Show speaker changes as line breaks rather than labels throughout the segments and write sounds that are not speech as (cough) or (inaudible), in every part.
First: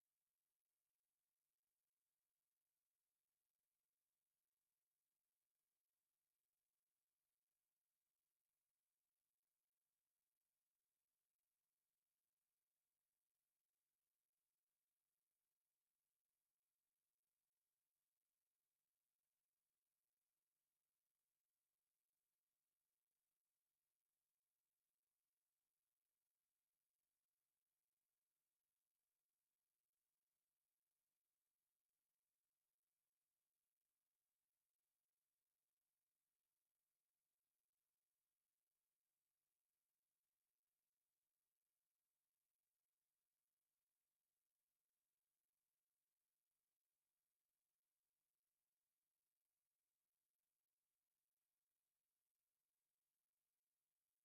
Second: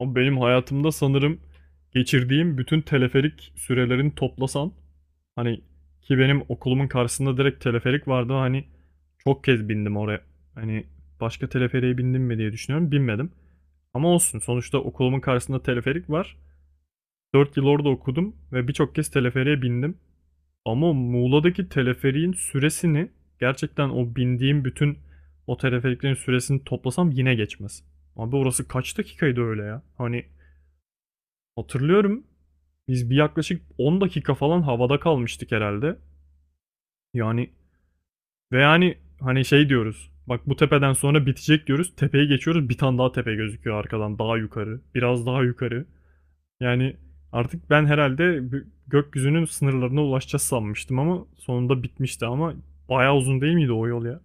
Ama benim hayatımda sanırım geçirdiğim bütün teleferik sürelerini toplasan, hani ki benim okulumun karşısında direkt teleferik vardı. Çok kez bindim oraya. Hani başka teleferiğe bindim mi diye düşünüyorum. Binmedim. Ama olsun, sonuçta okulumun karşısında teleferik var. 4 yıl orada okudum ve birçok kez teleferiğe bindim. Ama Muğla'daki teleferiğin süresini, gerçekten o bindiğim bütün o teleferiklerin süresini toplasam yine geçmez. Abi orası kaç dakikaydı öyle ya? Hani hatırlıyorum. Biz bir yaklaşık 10 dakika falan havada kalmıştık herhalde. Yani, ve yani hani şey diyoruz. Bak, bu tepeden sonra bitecek diyoruz. Tepeye geçiyoruz. Bir tane daha tepe gözüküyor arkadan. Daha yukarı. Biraz daha yukarı. Yani artık ben herhalde gökyüzünün sınırlarına ulaşacağız sanmıştım, ama sonunda bitmişti. Ama bayağı uzun değil miydi o yol ya?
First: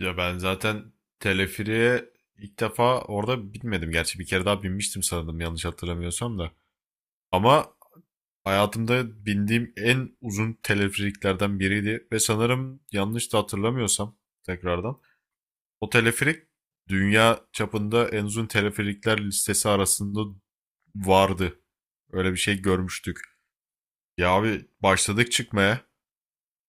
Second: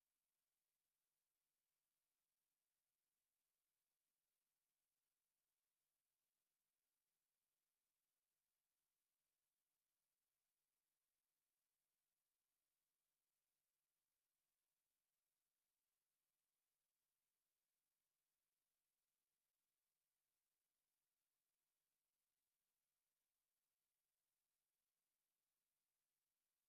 Ya ben zaten teleferiğe ilk defa orada binmedim. Gerçi bir kere daha binmiştim sanırım yanlış hatırlamıyorsam da. Ama hayatımda bindiğim en uzun teleferiklerden biriydi. Ve sanırım yanlış da hatırlamıyorsam tekrardan. O teleferik dünya çapında en uzun teleferikler listesi arasında vardı. Öyle bir şey görmüştük. Ya abi başladık çıkmaya.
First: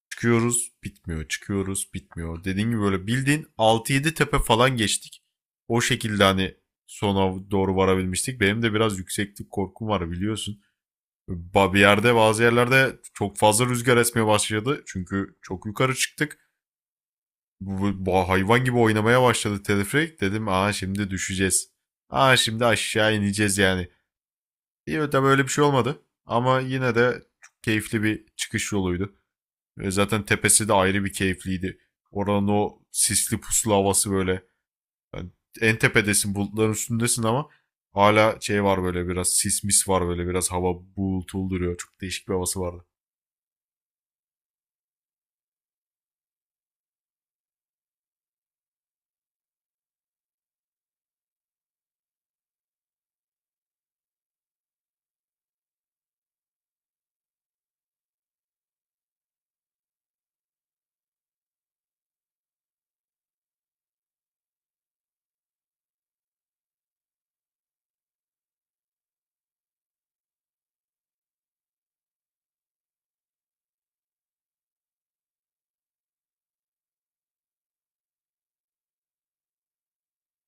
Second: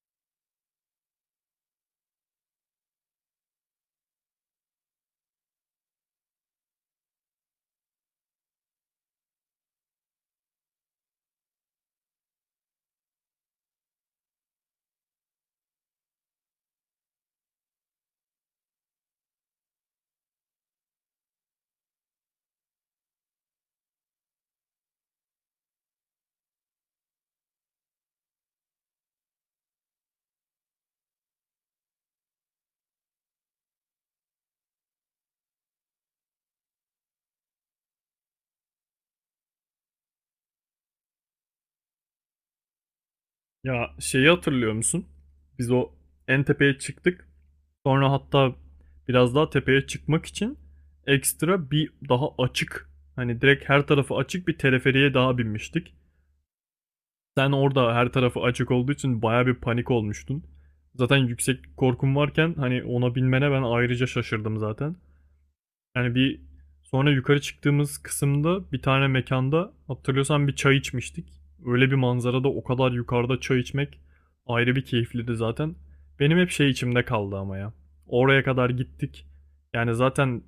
Çıkıyoruz, bitmiyor, çıkıyoruz, bitmiyor. Dediğim gibi böyle bildiğin altı yedi tepe falan geçtik. O şekilde hani sona doğru varabilmiştik. Benim de biraz yükseklik korkum var biliyorsun. Ba- Bir yerde Bazı yerlerde çok fazla rüzgar esmeye başladı. Çünkü çok yukarı çıktık. Hayvan gibi oynamaya başladı teleferik. Dedim aa şimdi düşeceğiz. Aa şimdi aşağı ineceğiz yani. İyi tabii öyle bir şey olmadı. Ama yine de çok keyifli bir çıkış yoluydu. Ve zaten tepesi de ayrı bir keyifliydi. Oranın o sisli puslu havası böyle. Yani en tepedesin, bulutların üstündesin, ama hala şey var böyle, biraz sis mis var, böyle biraz hava bulutulu duruyor. Çok değişik bir havası vardı.
Ya, şeyi hatırlıyor musun? Biz o en tepeye çıktık. Sonra hatta biraz daha tepeye çıkmak için ekstra bir daha açık, hani direkt her tarafı açık bir teleferiye daha binmiştik. Sen orada her tarafı açık olduğu için baya bir panik olmuştun. Zaten yüksek korkum varken hani ona binmene ben ayrıca şaşırdım zaten. Yani bir sonra yukarı çıktığımız kısımda bir tane mekanda, hatırlıyorsan, bir çay içmiştik. Öyle bir manzarada, o kadar yukarıda çay içmek ayrı bir keyifliydi zaten. Benim hep şey içimde kaldı ama ya. Oraya kadar gittik. Yani zaten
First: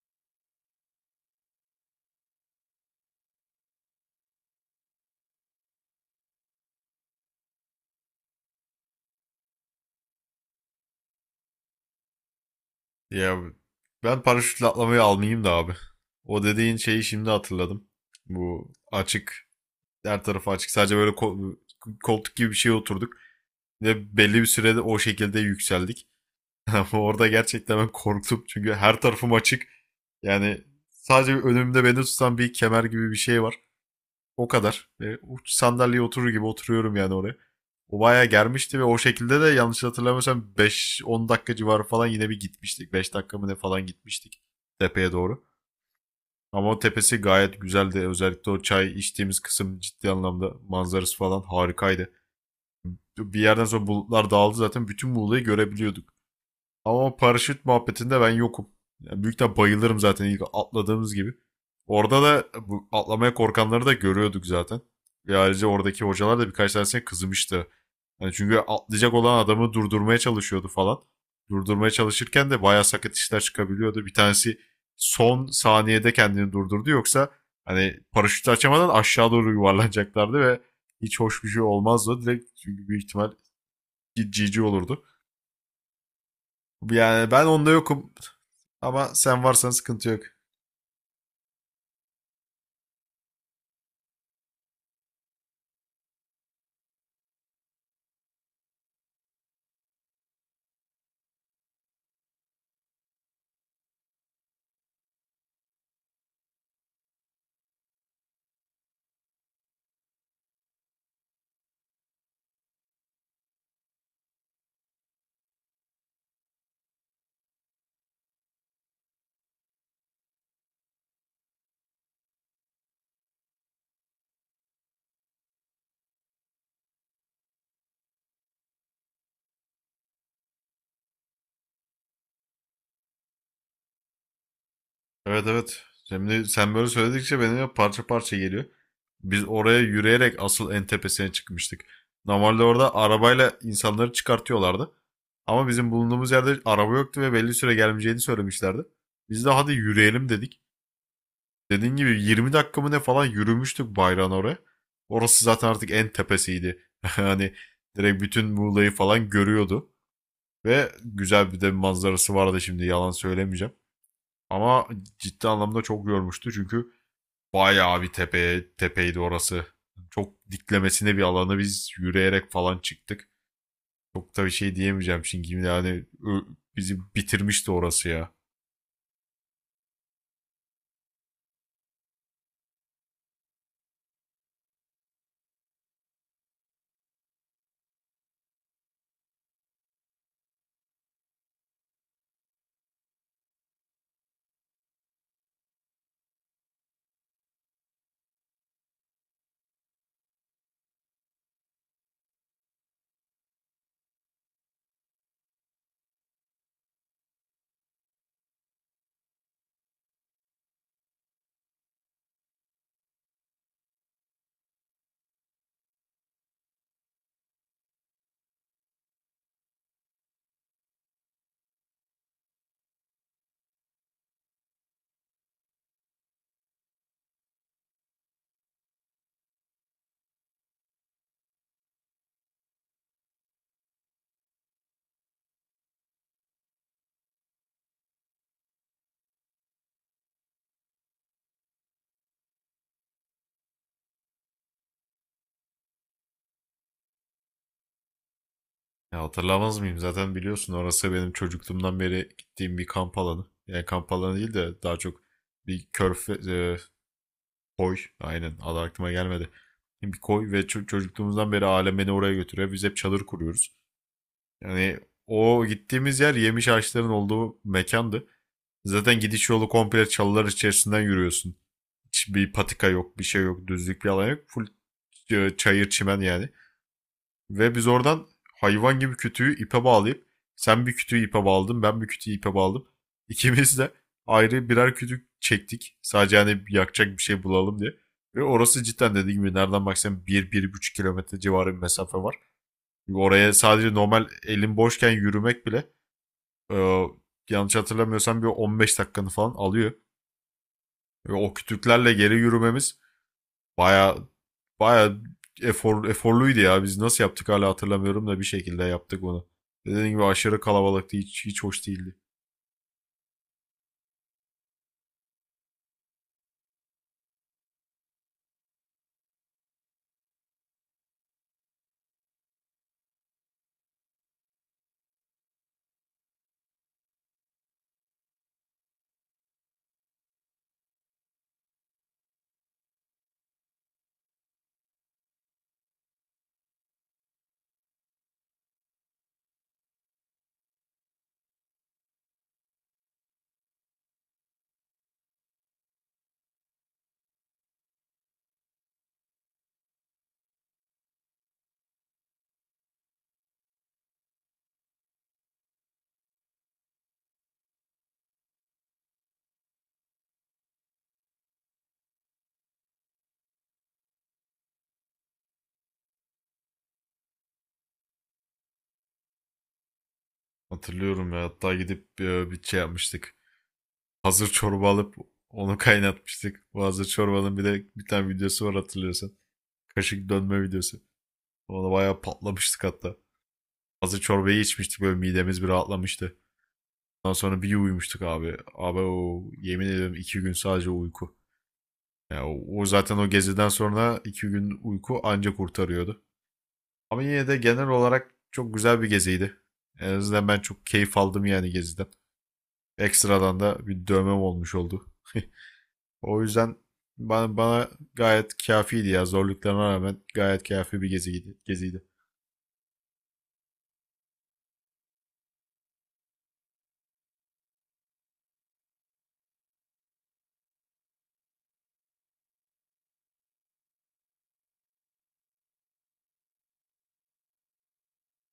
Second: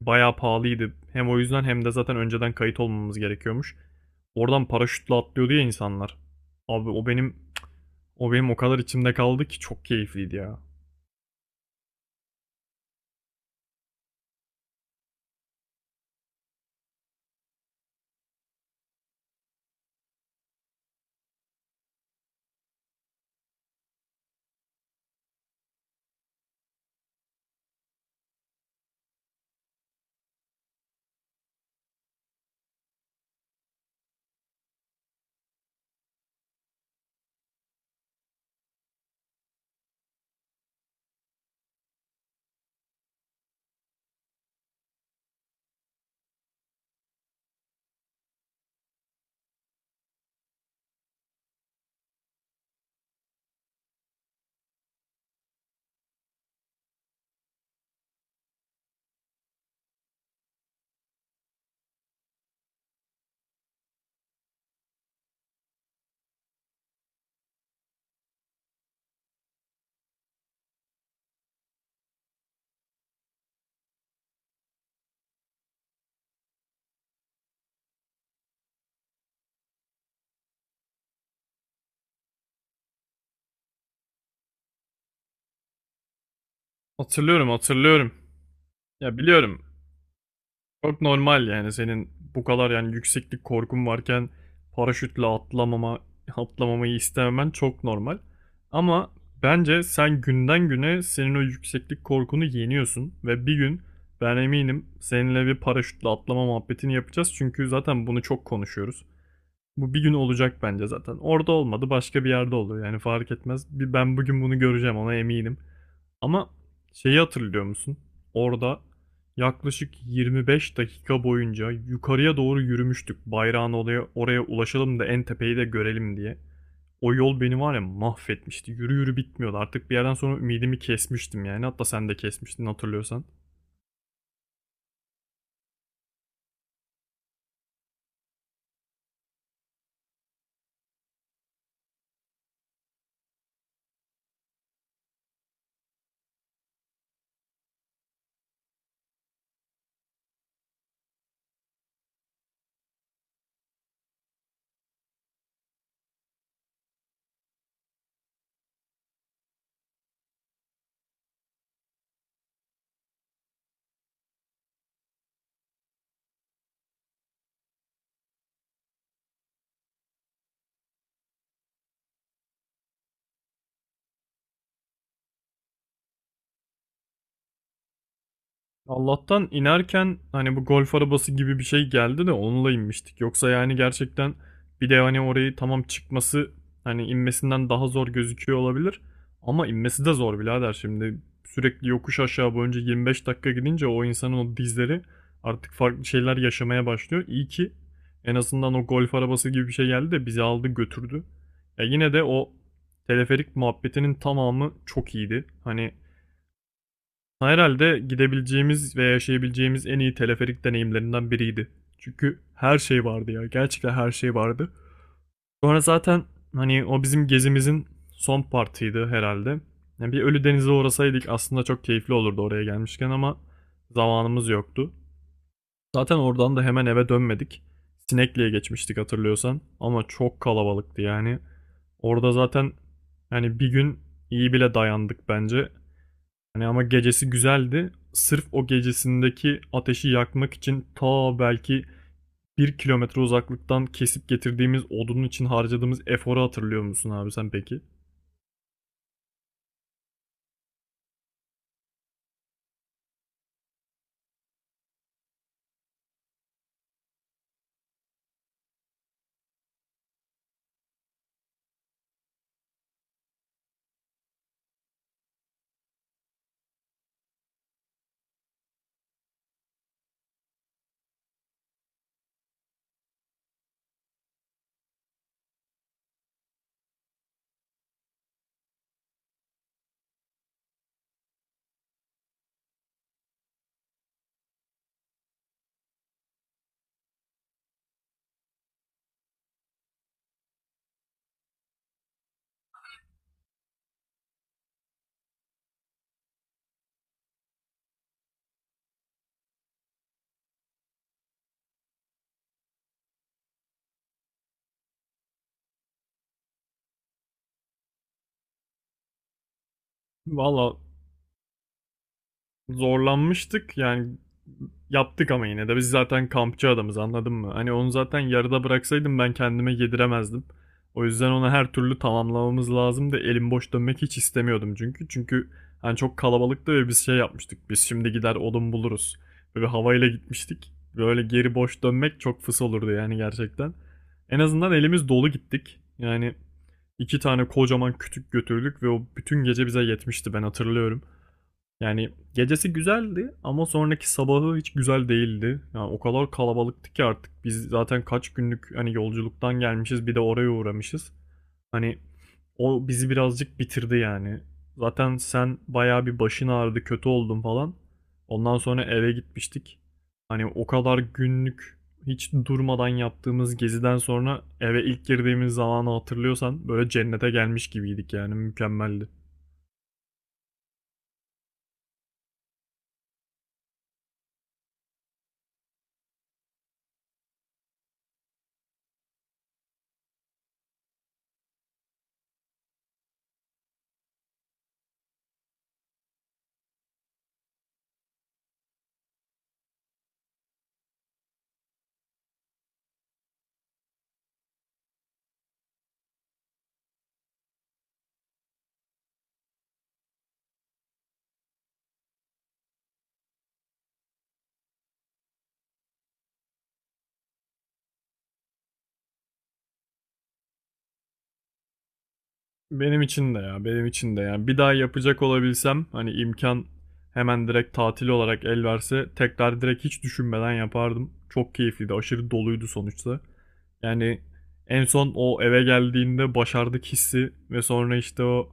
bayağı pahalıydı. Hem o yüzden hem de zaten önceden kayıt olmamız gerekiyormuş. Oradan paraşütle atlıyordu ya insanlar. Abi o benim, o kadar içimde kaldı ki çok keyifliydi ya.
Ya ben paraşütle atlamayı almayayım da abi. O dediğin şeyi şimdi hatırladım. Bu açık, her tarafı açık, sadece böyle koltuk gibi bir şeye oturduk. Ve belli bir sürede o şekilde yükseldik. (laughs) Ama orada gerçekten ben korktum çünkü her tarafım açık. Yani sadece önümde beni tutan bir kemer gibi bir şey var. O kadar. Ve uç sandalyeye oturur gibi oturuyorum yani oraya. O bayağı germişti ve o şekilde de yanlış hatırlamıyorsam 5-10 dakika civarı falan yine bir gitmiştik. 5 dakika mı ne falan gitmiştik tepeye doğru. Ama o tepesi gayet güzeldi. Özellikle o çay içtiğimiz kısım ciddi anlamda manzarası falan harikaydı. Bir yerden sonra bulutlar dağıldı, zaten bütün Muğla'yı görebiliyorduk. Ama paraşüt muhabbetinde ben yokum. Yani büyükten bayılırım zaten ilk atladığımız gibi. Orada da bu atlamaya korkanları da görüyorduk zaten. Ve ayrıca oradaki hocalar da birkaç tanesine kızmıştı. Yani çünkü atlayacak olan adamı durdurmaya çalışıyordu falan. Durdurmaya çalışırken de bayağı sakat işler çıkabiliyordu. Bir tanesi son saniyede kendini durdurdu. Yoksa hani paraşütü açamadan aşağı doğru yuvarlanacaklardı ve hiç hoş bir şey olmazdı. Direkt çünkü büyük ihtimal GG olurdu. Yani ben
Hatırlıyorum,
onda
hatırlıyorum.
yokum. Ama
Ya
sen
biliyorum,
varsan sıkıntı yok.
çok normal yani senin bu kadar, yani, yükseklik korkun varken paraşütle atlamama atlamamayı istememen çok normal. Ama bence sen günden güne senin o yükseklik korkunu yeniyorsun ve bir gün, ben eminim, seninle bir paraşütle atlama muhabbetini yapacağız çünkü zaten bunu çok konuşuyoruz. Bu bir gün olacak bence zaten. Orada olmadı, başka bir yerde olur, yani fark etmez. Bir ben bugün bunu göreceğim, ona eminim. Ama şeyi hatırlıyor musun? Orada yaklaşık 25 dakika boyunca yukarıya doğru yürümüştük. Bayrağın oraya, oraya ulaşalım da en tepeyi de görelim diye. O yol beni var ya mahvetmişti. Yürü yürü bitmiyordu. Artık bir yerden sonra ümidimi kesmiştim yani. Hatta sen de kesmiştin, hatırlıyorsan.
Evet evet. Şimdi sen böyle söyledikçe benim parça parça geliyor. Biz oraya yürüyerek asıl en tepesine çıkmıştık. Normalde orada arabayla insanları çıkartıyorlardı. Ama bizim bulunduğumuz yerde araba yoktu ve belli süre gelmeyeceğini söylemişlerdi. Biz de hadi yürüyelim dedik. Dediğin gibi 20 dakika mı ne falan yürümüştük bayrağın oraya. Orası zaten artık en tepesiydi. (laughs) Hani direkt bütün Muğla'yı falan görüyordu. Ve güzel bir de bir manzarası vardı, şimdi yalan söylemeyeceğim. Ama ciddi anlamda çok yormuştu çünkü bayağı bir tepe, tepeydi orası. Çok diklemesine bir alanı biz yürüyerek falan çıktık. Çok da bir şey diyemeyeceğim çünkü yani bizi bitirmişti orası ya.
Allah'tan inerken hani bu golf arabası gibi bir şey geldi de onunla inmiştik. Yoksa yani gerçekten, bir de hani orayı, tamam, çıkması hani inmesinden daha zor gözüküyor olabilir. Ama inmesi de zor birader şimdi. Sürekli yokuş aşağı boyunca 25 dakika gidince o insanın o dizleri artık farklı şeyler yaşamaya başlıyor. İyi ki en azından o golf arabası gibi bir şey geldi de bizi aldı götürdü. Ya yine de o teleferik muhabbetinin tamamı çok iyiydi. Hani herhalde gidebileceğimiz ve yaşayabileceğimiz en iyi teleferik deneyimlerinden biriydi. Çünkü her şey vardı ya. Gerçekten her şey vardı. Sonra zaten hani o bizim gezimizin son partiydi herhalde. Yani bir Ölüdeniz'e uğrasaydık aslında çok keyifli olurdu oraya gelmişken, ama zamanımız yoktu. Zaten oradan da hemen eve dönmedik. Sinekli'ye geçmiştik hatırlıyorsan, ama çok kalabalıktı yani. Orada zaten, yani, bir gün iyi bile dayandık bence. Yani ama gecesi güzeldi. Sırf o gecesindeki ateşi yakmak için ta belki 1 kilometre uzaklıktan kesip getirdiğimiz odunun için harcadığımız eforu hatırlıyor musun abi sen peki?
Ya hatırlamaz mıyım? Zaten biliyorsun, orası benim çocukluğumdan beri gittiğim bir kamp alanı. Yani kamp alanı değil de daha çok bir koy. Aynen. Adı aklıma gelmedi. Bir koy ve çocukluğumuzdan beri alem beni oraya götürüyor. Biz hep çadır kuruyoruz. Yani o gittiğimiz yer yemiş ağaçların olduğu mekandı. Zaten gidiş yolu komple çalılar içerisinden yürüyorsun. Hiçbir patika yok, bir şey yok, düzlük bir alan yok. Full çayır çimen yani. Ve biz oradan hayvan gibi kütüğü ipe bağlayıp, sen bir kütüğü ipe bağladın, ben bir kütüğü ipe bağladım. (laughs) İkimiz de ayrı birer kütük çektik. Sadece hani yakacak bir şey bulalım diye. Ve orası cidden, dediğim gibi, nereden baksan 1-1,5 kilometre civarı bir mesafe var. Oraya sadece normal elin boşken yürümek bile e, yanlış hatırlamıyorsam bir 15 dakikanı falan alıyor. Ve o kütüklerle geri yürümemiz baya baya eforluydu ya. Biz nasıl yaptık hala hatırlamıyorum da bir şekilde yaptık onu. Dediğim gibi aşırı
Valla
kalabalıktı. Hiç hoş değildi.
zorlanmıştık yani, yaptık, ama yine de biz zaten kampçı adamız, anladın mı? Hani onu zaten yarıda bıraksaydım ben kendime yediremezdim. O yüzden ona her türlü tamamlamamız lazımdı. Elim boş dönmek hiç istemiyordum çünkü. Çünkü hani çok kalabalıktı ve biz şey yapmıştık. Biz şimdi gider odun buluruz. Böyle havayla gitmiştik. Böyle geri boş dönmek çok fıs olurdu yani gerçekten. En azından elimiz dolu gittik. Yani iki tane kocaman kütük götürdük ve o bütün gece bize yetmişti, ben hatırlıyorum. Yani gecesi güzeldi ama sonraki sabahı hiç güzel değildi. Yani o kadar kalabalıktı ki, artık biz zaten kaç günlük hani yolculuktan gelmişiz, bir de oraya uğramışız. Hani o bizi birazcık bitirdi yani. Zaten sen bayağı bir başın ağrıdı, kötü oldun falan. Ondan sonra eve gitmiştik. Hani o kadar günlük hiç durmadan yaptığımız geziden sonra eve ilk girdiğimiz zamanı hatırlıyorsan, böyle cennete gelmiş gibiydik yani, mükemmeldi.
Hatırlıyorum ya. Hatta gidip bir şey yapmıştık. Hazır çorba alıp onu (laughs) kaynatmıştık. Bu hazır çorbanın bir de bir tane videosu var, hatırlıyorsan. Kaşık dönme videosu. Ona bayağı patlamıştık hatta. Hazır çorbayı içmiştik, böyle midemiz bir rahatlamıştı. Ondan sonra bir uyumuştuk abi. Abi o yemin ederim 2 gün sadece uyku. Ya o zaten o geziden sonra 2 gün uyku anca kurtarıyordu. Ama yine de genel olarak çok güzel bir geziydi. En azından ben çok keyif aldım yani geziden. Ekstradan da bir dövmem olmuş oldu. (laughs) O yüzden bana gayet kâfiydi ya. Zorluklarına rağmen gayet kâfi bir geziydi.
Benim için de ya, benim için de yani, bir daha yapacak olabilsem, hani imkan hemen direkt tatil olarak el verse, tekrar direkt hiç düşünmeden yapardım. Çok keyifliydi, aşırı doluydu sonuçta. Yani en son o eve geldiğinde başardık hissi, ve sonra işte o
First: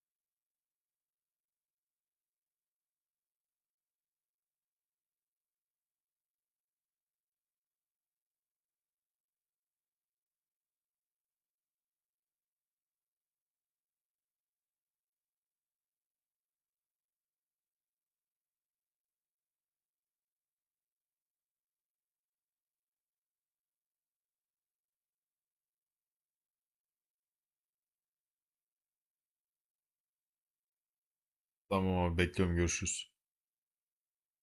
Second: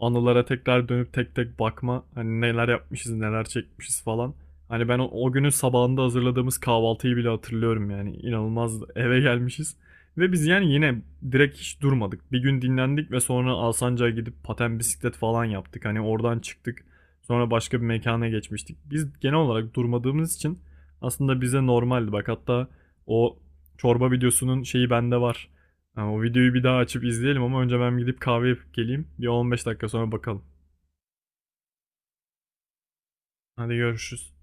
anılara tekrar dönüp tek tek bakma, hani neler yapmışız neler çekmişiz falan. Hani ben o, günün sabahında hazırladığımız kahvaltıyı bile hatırlıyorum yani, inanılmaz eve gelmişiz. Ve biz yani yine direkt hiç durmadık. Bir gün dinlendik ve sonra Alsancak'a gidip paten, bisiklet falan yaptık. Hani oradan çıktık. Sonra başka bir mekana geçmiştik. Biz genel olarak durmadığımız için aslında bize normaldi. Bak hatta o çorba videosunun şeyi bende var. Yani o videoyu bir daha açıp izleyelim ama önce ben gidip kahve yapıp geleyim. Bir 15 dakika sonra bakalım.
Tamam abi, bekliyorum, görüşürüz.
Hadi görüşürüz.